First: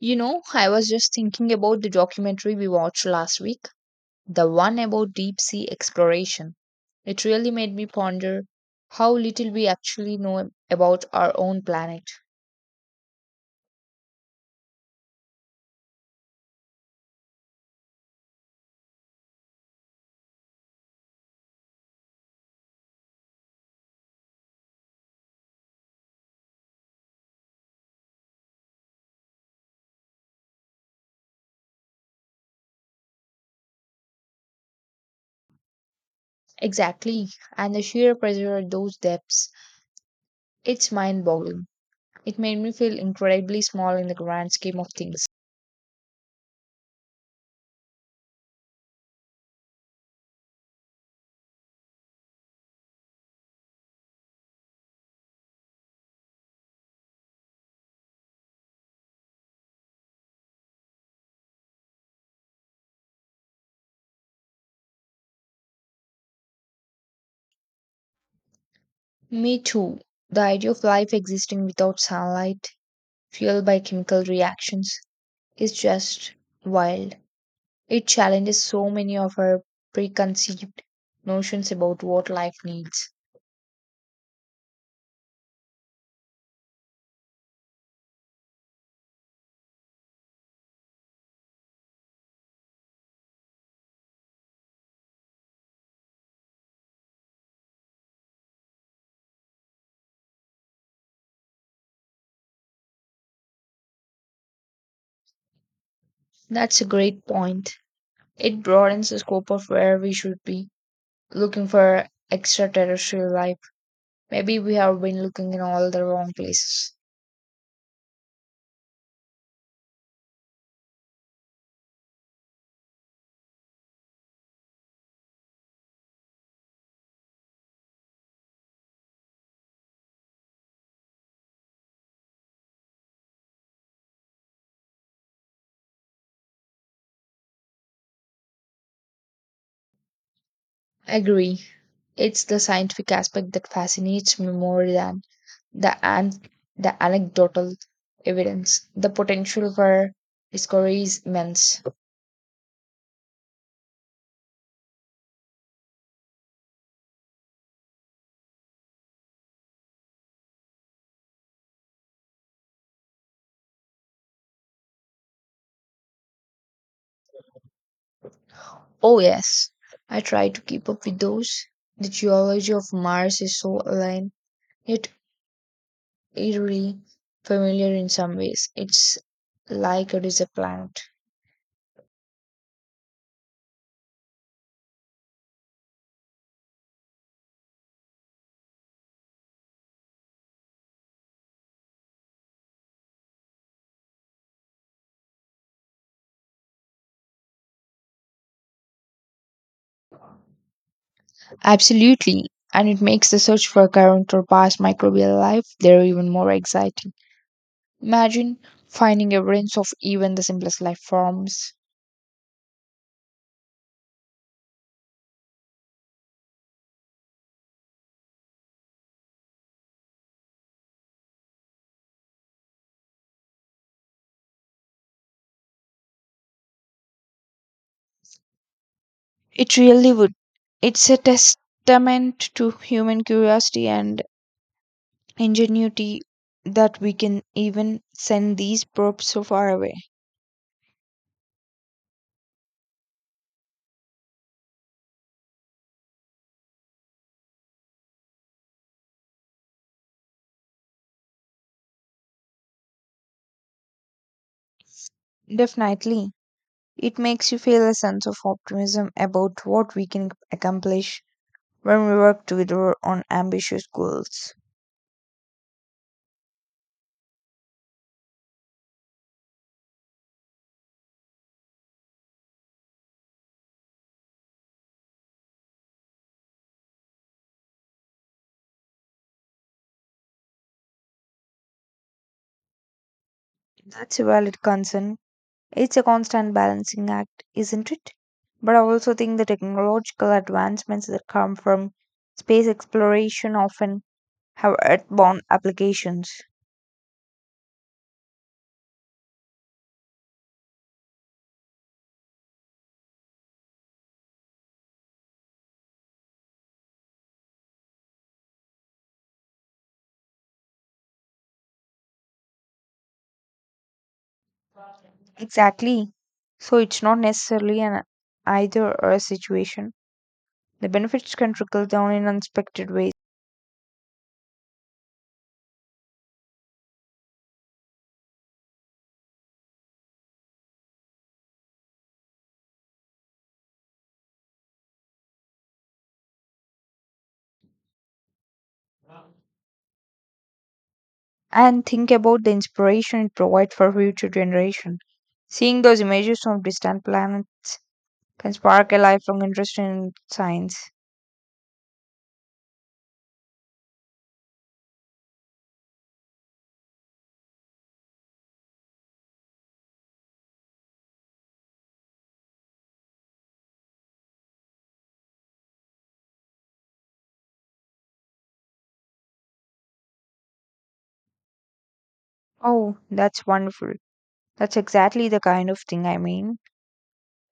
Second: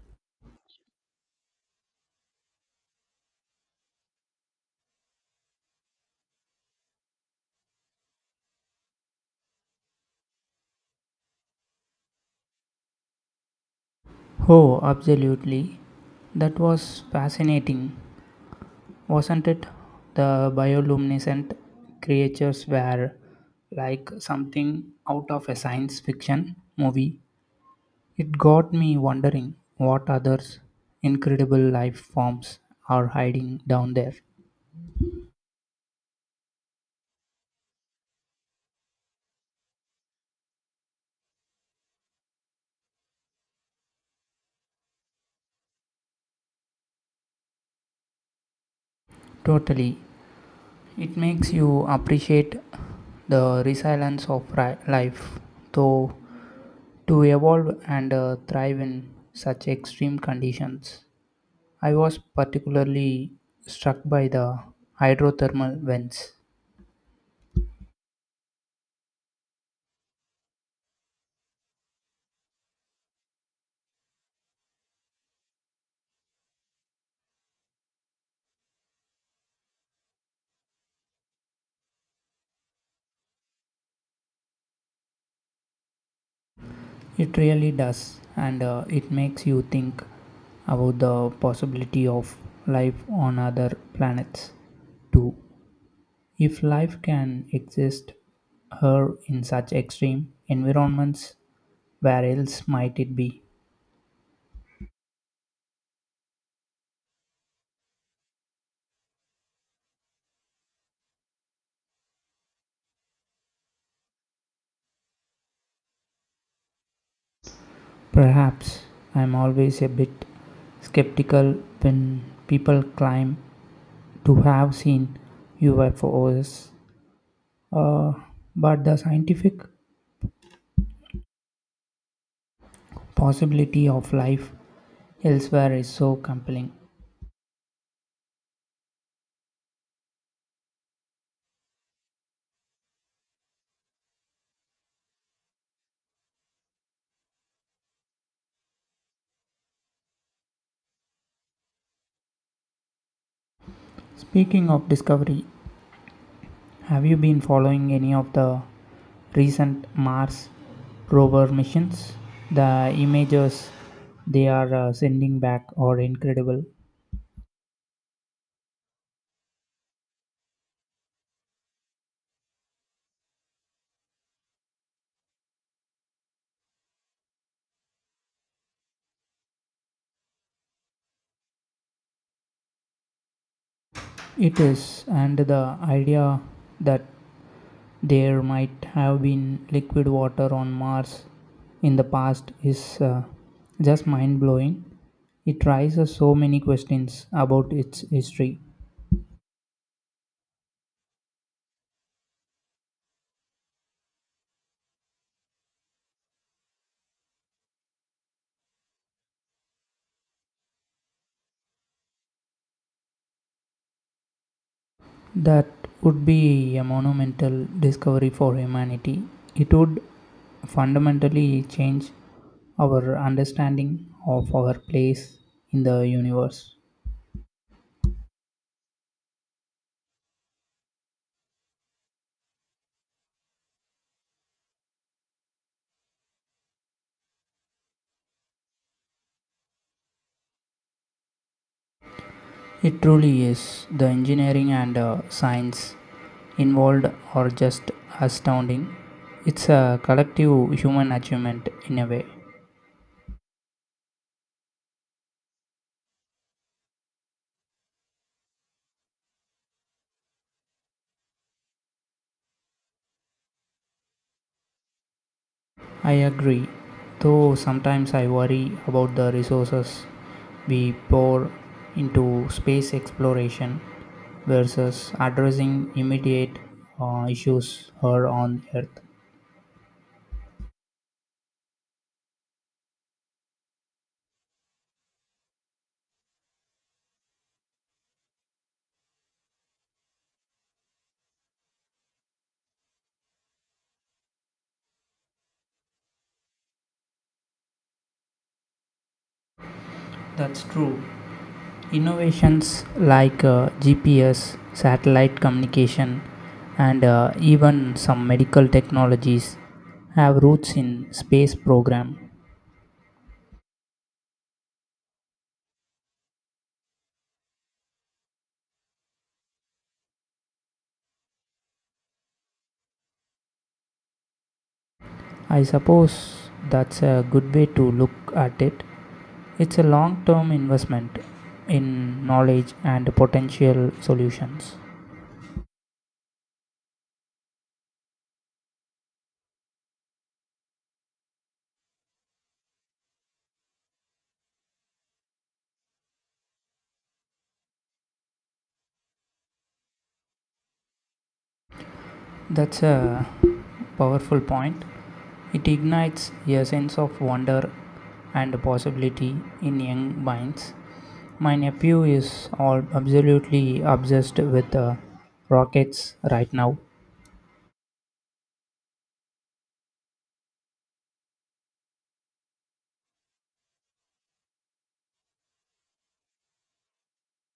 You know, I was just thinking about the documentary we watched last week, the one about deep sea exploration. It really made me ponder how little we actually know about our own planet. Oh, absolutely. That was fascinating, wasn't it? The bioluminescent creatures were like something out of a science fiction movie. It got me wondering what other incredible life forms are hiding down there. Exactly, and the sheer pressure at those depths. It's mind boggling. It made me feel incredibly small in the grand scheme of things. Totally. It makes you appreciate the resilience of life, though, to evolve and thrive in such extreme conditions. I was particularly struck by the hydrothermal vents. Me too. The idea of life existing without sunlight, fueled by chemical reactions, is just wild. It challenges so many of our preconceived notions about what life needs. It really does, and it makes you think about the possibility of life on other planets too. If life can exist here in such extreme environments, where else might it be? That's a great point. It broadens the scope of where we should be looking for extraterrestrial life. Maybe we have been looking in all the wrong places. Perhaps I'm always a bit skeptical when people claim to have seen UFOs. Uh, but the scientific possibility of life elsewhere is so compelling. Agree. It's the scientific aspect that fascinates me more than the an- the anecdotal evidence. The potential for discovery is immense. Speaking of discovery, have you been following any of the recent Mars rover missions? The images they are sending back are incredible. Oh, yes. I try to keep up with those. The geology of Mars is so alien, yet eerily familiar in some ways. It's like it is a planet. It is, and the idea that there might have been liquid water on Mars in the past is just mind blowing. It raises so many questions about its history. Absolutely. And it makes the search for current or past microbial life there even more exciting. Imagine finding evidence of even the simplest life forms. That would be a monumental discovery for humanity. It would fundamentally change our understanding of our place in the universe. It really would. It's a testament to human curiosity and ingenuity that we can even send these probes so far away. It truly is. The engineering and science involved are just astounding. It's a collective human achievement in a way. Definitely, it makes you feel a sense of optimism about what we can accomplish when we work together on ambitious goals. I agree, though sometimes I worry about the resources we pour into space exploration versus addressing immediate issues here on Earth. That's a valid concern. It's a constant balancing act, isn't it? But I also think the technological advancements that come from space exploration often have earthbound applications. That's true. Innovations like GPS, satellite communication, and even some medical technologies have roots in space program. Exactly. So it's not necessarily an either or situation. The benefits can trickle down in unexpected ways. I suppose that's a good way to look at it. It's a long term investment in knowledge and potential solutions. And think about the inspiration it provides for future generations. Seeing those images from distant planets can spark a lifelong interest in science. That's a powerful point. It ignites a sense of wonder and possibility in young minds. My nephew is all absolutely obsessed with rockets right now. Oh, that's wonderful. That's exactly the kind of thing I mean.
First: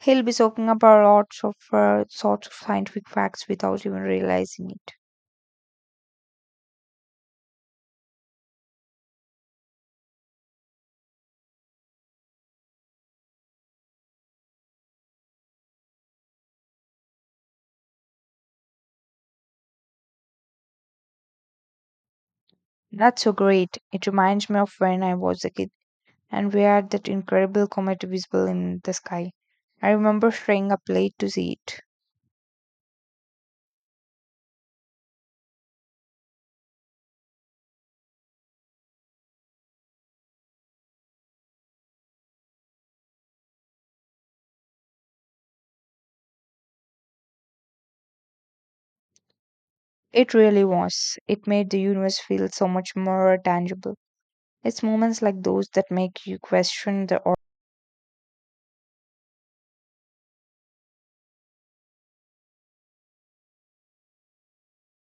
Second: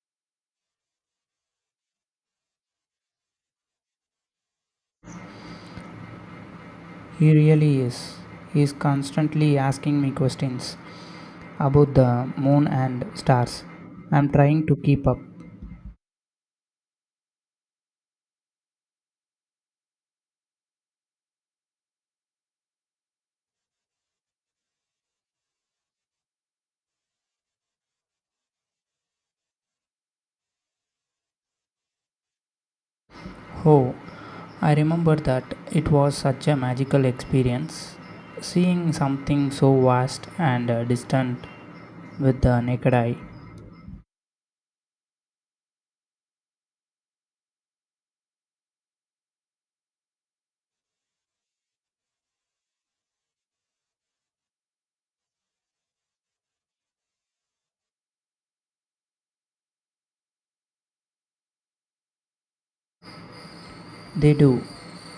He'll be soaking up our lots of sorts of scientific facts without even realizing it. He really is. He is constantly asking me questions about the moon and stars. I'm trying to keep up. That's so great. It reminds me of when I was a kid and we had that incredible comet visible in the sky. I remember staying up late to see it. Oh, I remember that. It was such a magical experience seeing something so vast and distant with the naked eye. It really was. It made the universe feel so much more tangible. It's moments like those that make you question the or. They do.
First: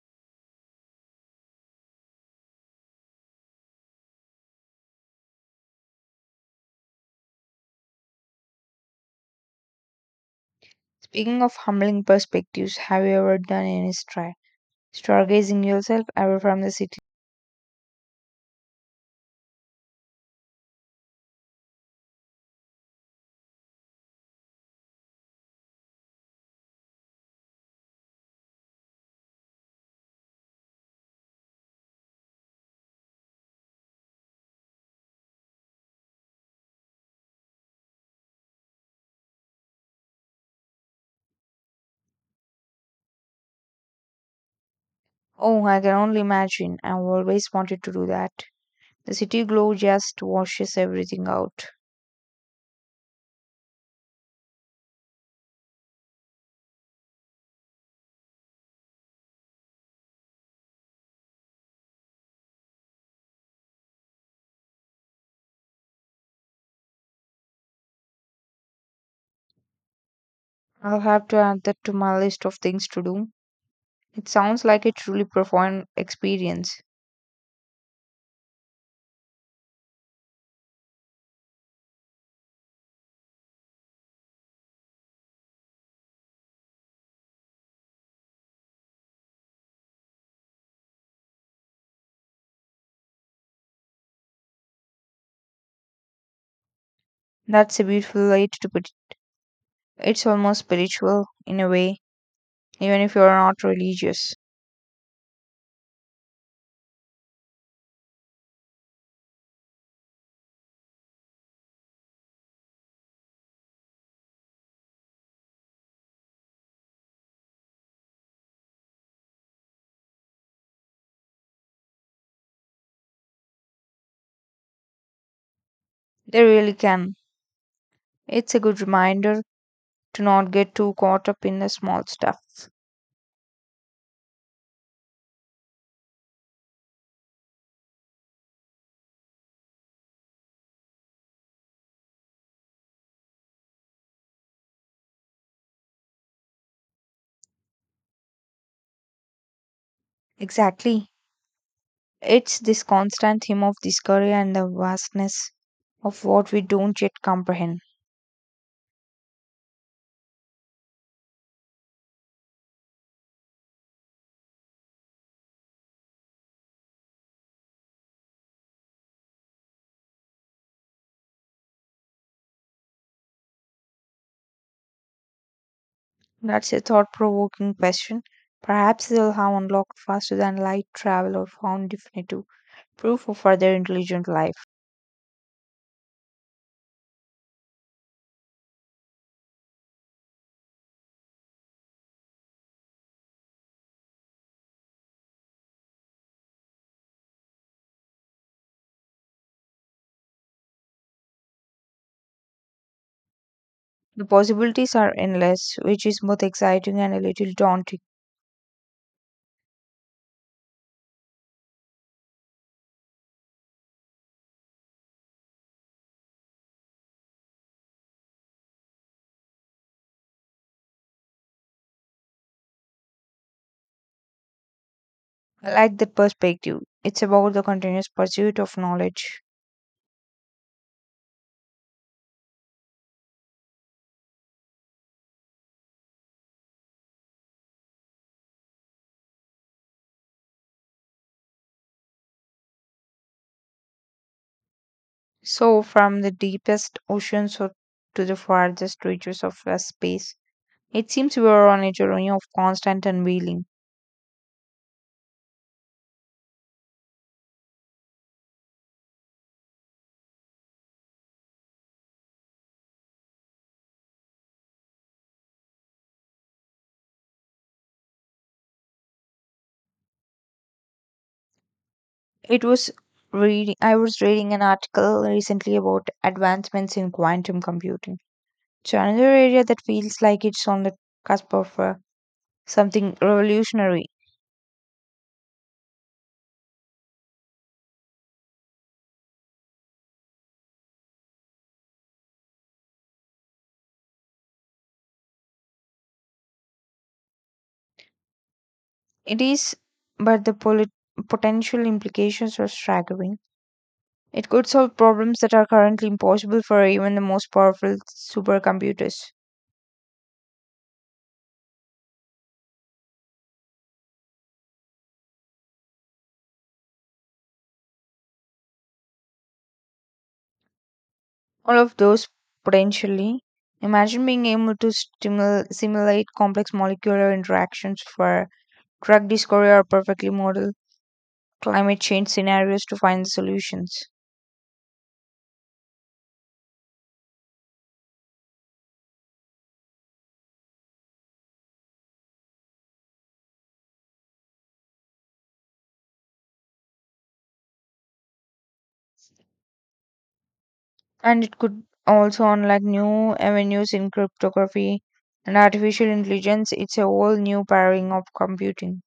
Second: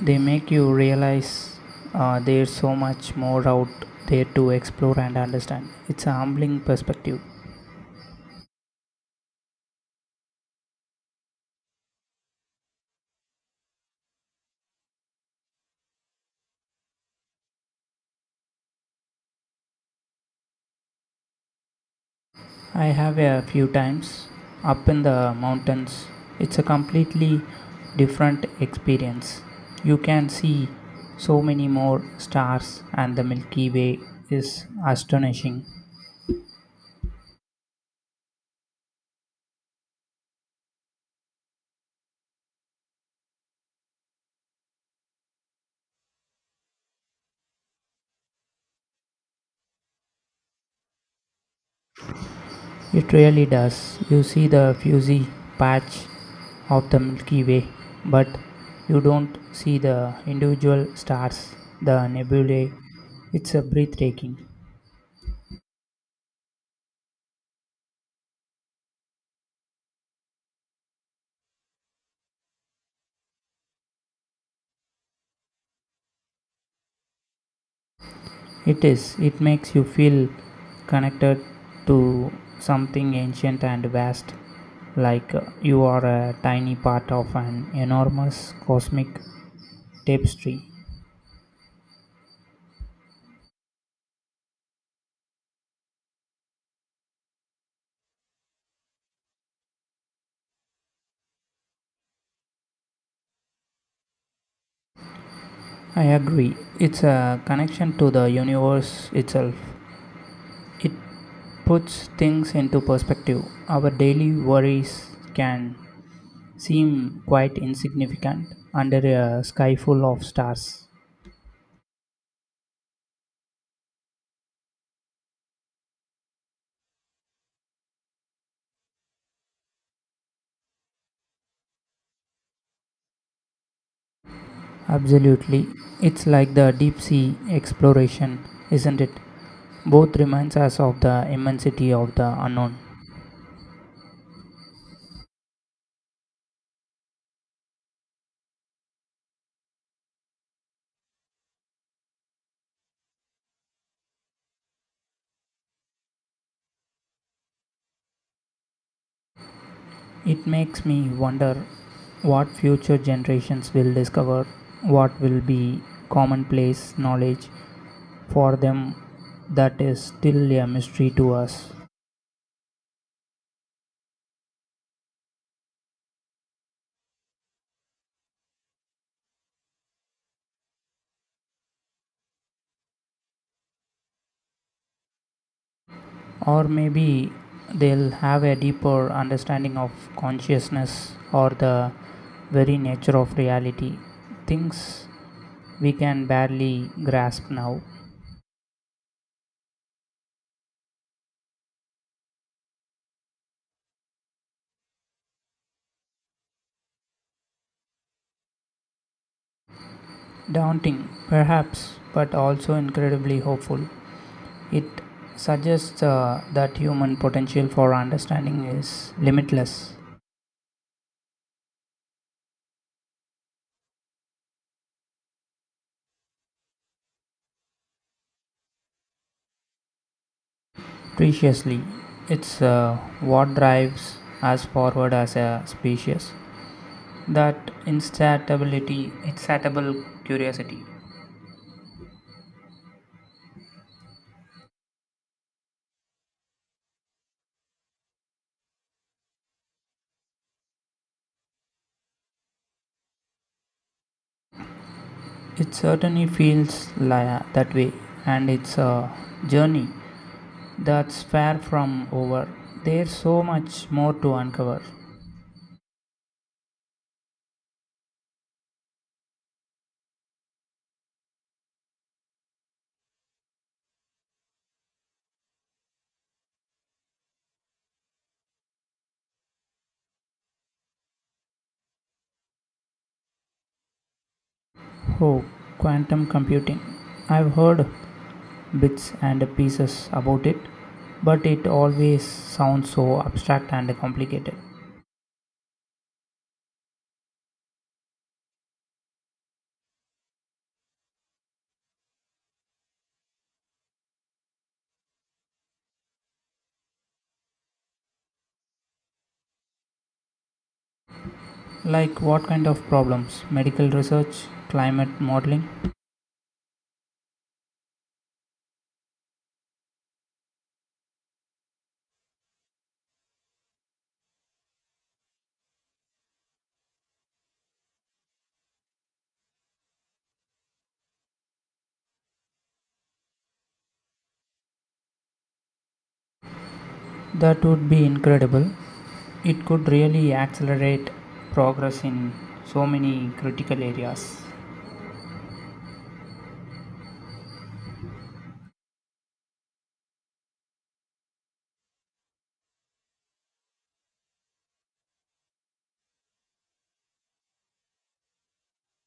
They make you realize there's so much more out there to explore and understand. It's a humbling perspective. Speaking of humbling perspectives, have you ever done any stargazing yourself ever from the city? I have a few times up in the mountains. It's a completely different experience. You can see so many more stars, and the Milky Way is astonishing. Oh, I can only imagine. I've always wanted to do that. The city glow just washes everything out. It really does. You see the fuzzy patch of the Milky Way, but you don't see the individual stars, the nebulae. It's a breathtaking. I'll have to add that to my list of things to do. It sounds like a truly profound experience. It is. It makes you feel connected to something ancient and vast, like you are a tiny part of an enormous cosmic tapestry. That's a beautiful way to put it. It's almost spiritual in a way, even if you're not religious. I agree. It's a connection to the universe itself. It puts things into perspective. Our daily worries can seem quite insignificant under a sky full of stars. They really can. It's a good reminder to not get too caught up in the small stuff. Absolutely. It's like the deep sea exploration, isn't it? Both reminds us of the immensity of the unknown. Exactly. It's this constant theme of discovery and the vastness of what we don't yet comprehend. It makes me wonder what future generations will discover, what will be commonplace knowledge for them that is still a mystery to us. That's a thought provoking question. Perhaps they'll have unlocked faster than light travel or found definitive proof of further intelligent life. Or maybe they'll have a deeper understanding of consciousness or the very nature of reality. Things we can barely grasp now. The possibilities are endless, which is both exciting and a little daunting. Daunting, perhaps, but also incredibly hopeful. It suggests that human potential for understanding is limitless. I like that perspective. It's about the continuous pursuit of knowledge. Preciously, it's what drives us forward as a species. That instability, insatiable curiosity. So, from the to the farthest reaches of the space, it seems we are on a journey of constant unveiling. It certainly feels that way, and it's a journey that's far from over. There's so much more to uncover. It was reading. I was reading an article recently about advancements in quantum computing. It's another area that feels like it's on the cusp of something revolutionary. Oh, quantum computing. I've heard bits and pieces about it, but it always sounds so abstract and complicated. It is, but the potential implications are staggering. It could solve problems that are currently impossible for even the most powerful supercomputers. Like what kind of problems? Medical research, climate modeling? All of those potentially. Imagine being able to simulate complex molecular interactions for drug discovery or perfectly model climate change scenarios to find the solutions. That would be incredible. It could really accelerate progress in so many critical areas. And it could also unlock new avenues in cryptography and artificial intelligence. It's a whole new paradigm of computing.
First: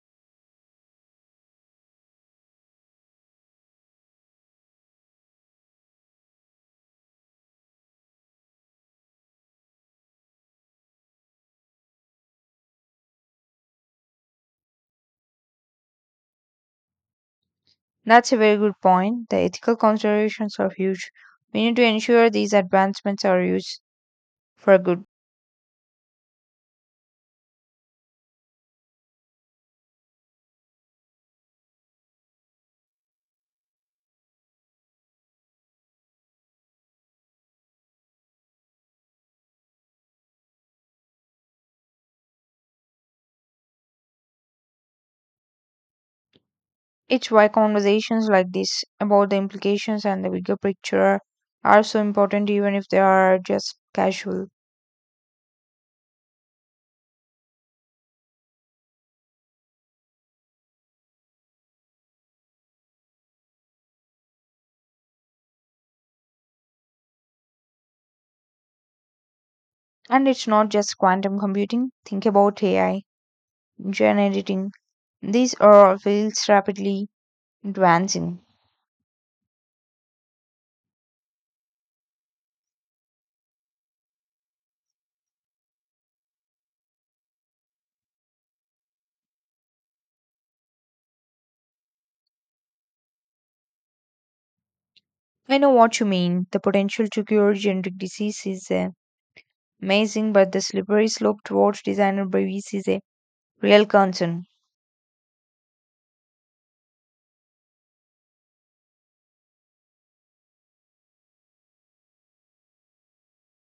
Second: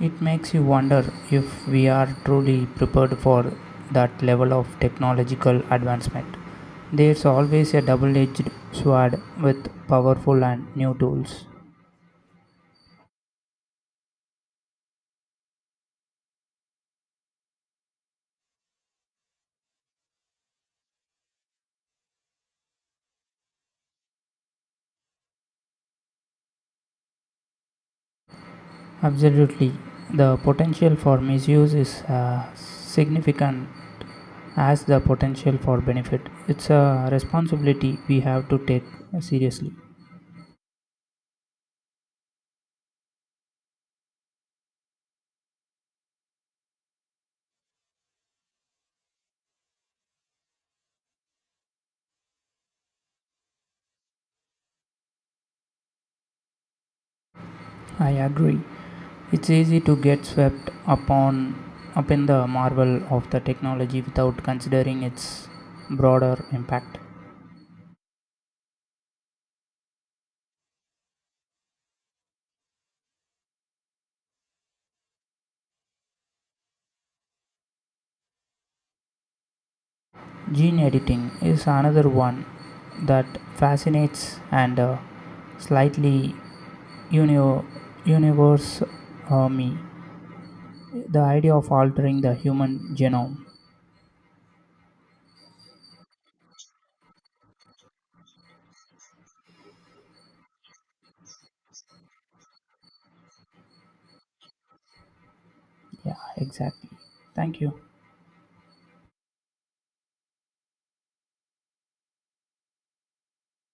It makes you wonder if we are truly prepared for that level of technological advancement. There's always a double edged sword with powerful and new tools. That's a very good point. The ethical considerations are huge. We need to ensure these advancements are used for good. Absolutely, the potential for misuse is significant as the potential for benefit. It's a responsibility we have to take seriously. It's why conversations like this about the implications and the bigger picture are so important, even if they are just casual. I agree. It's easy to get swept upon up in the marvel of the technology without considering its broader impact. And it's not just quantum computing. Think about AI, gene editing. These are all fields rapidly advancing. Gene editing is another one that fascinates and slightly uni- universe me. The idea of altering the human genome. I know what you mean. The potential to cure genetic disease is amazing, but the slippery slope towards designer bias is a real concern. Yeah, exactly. Thank you.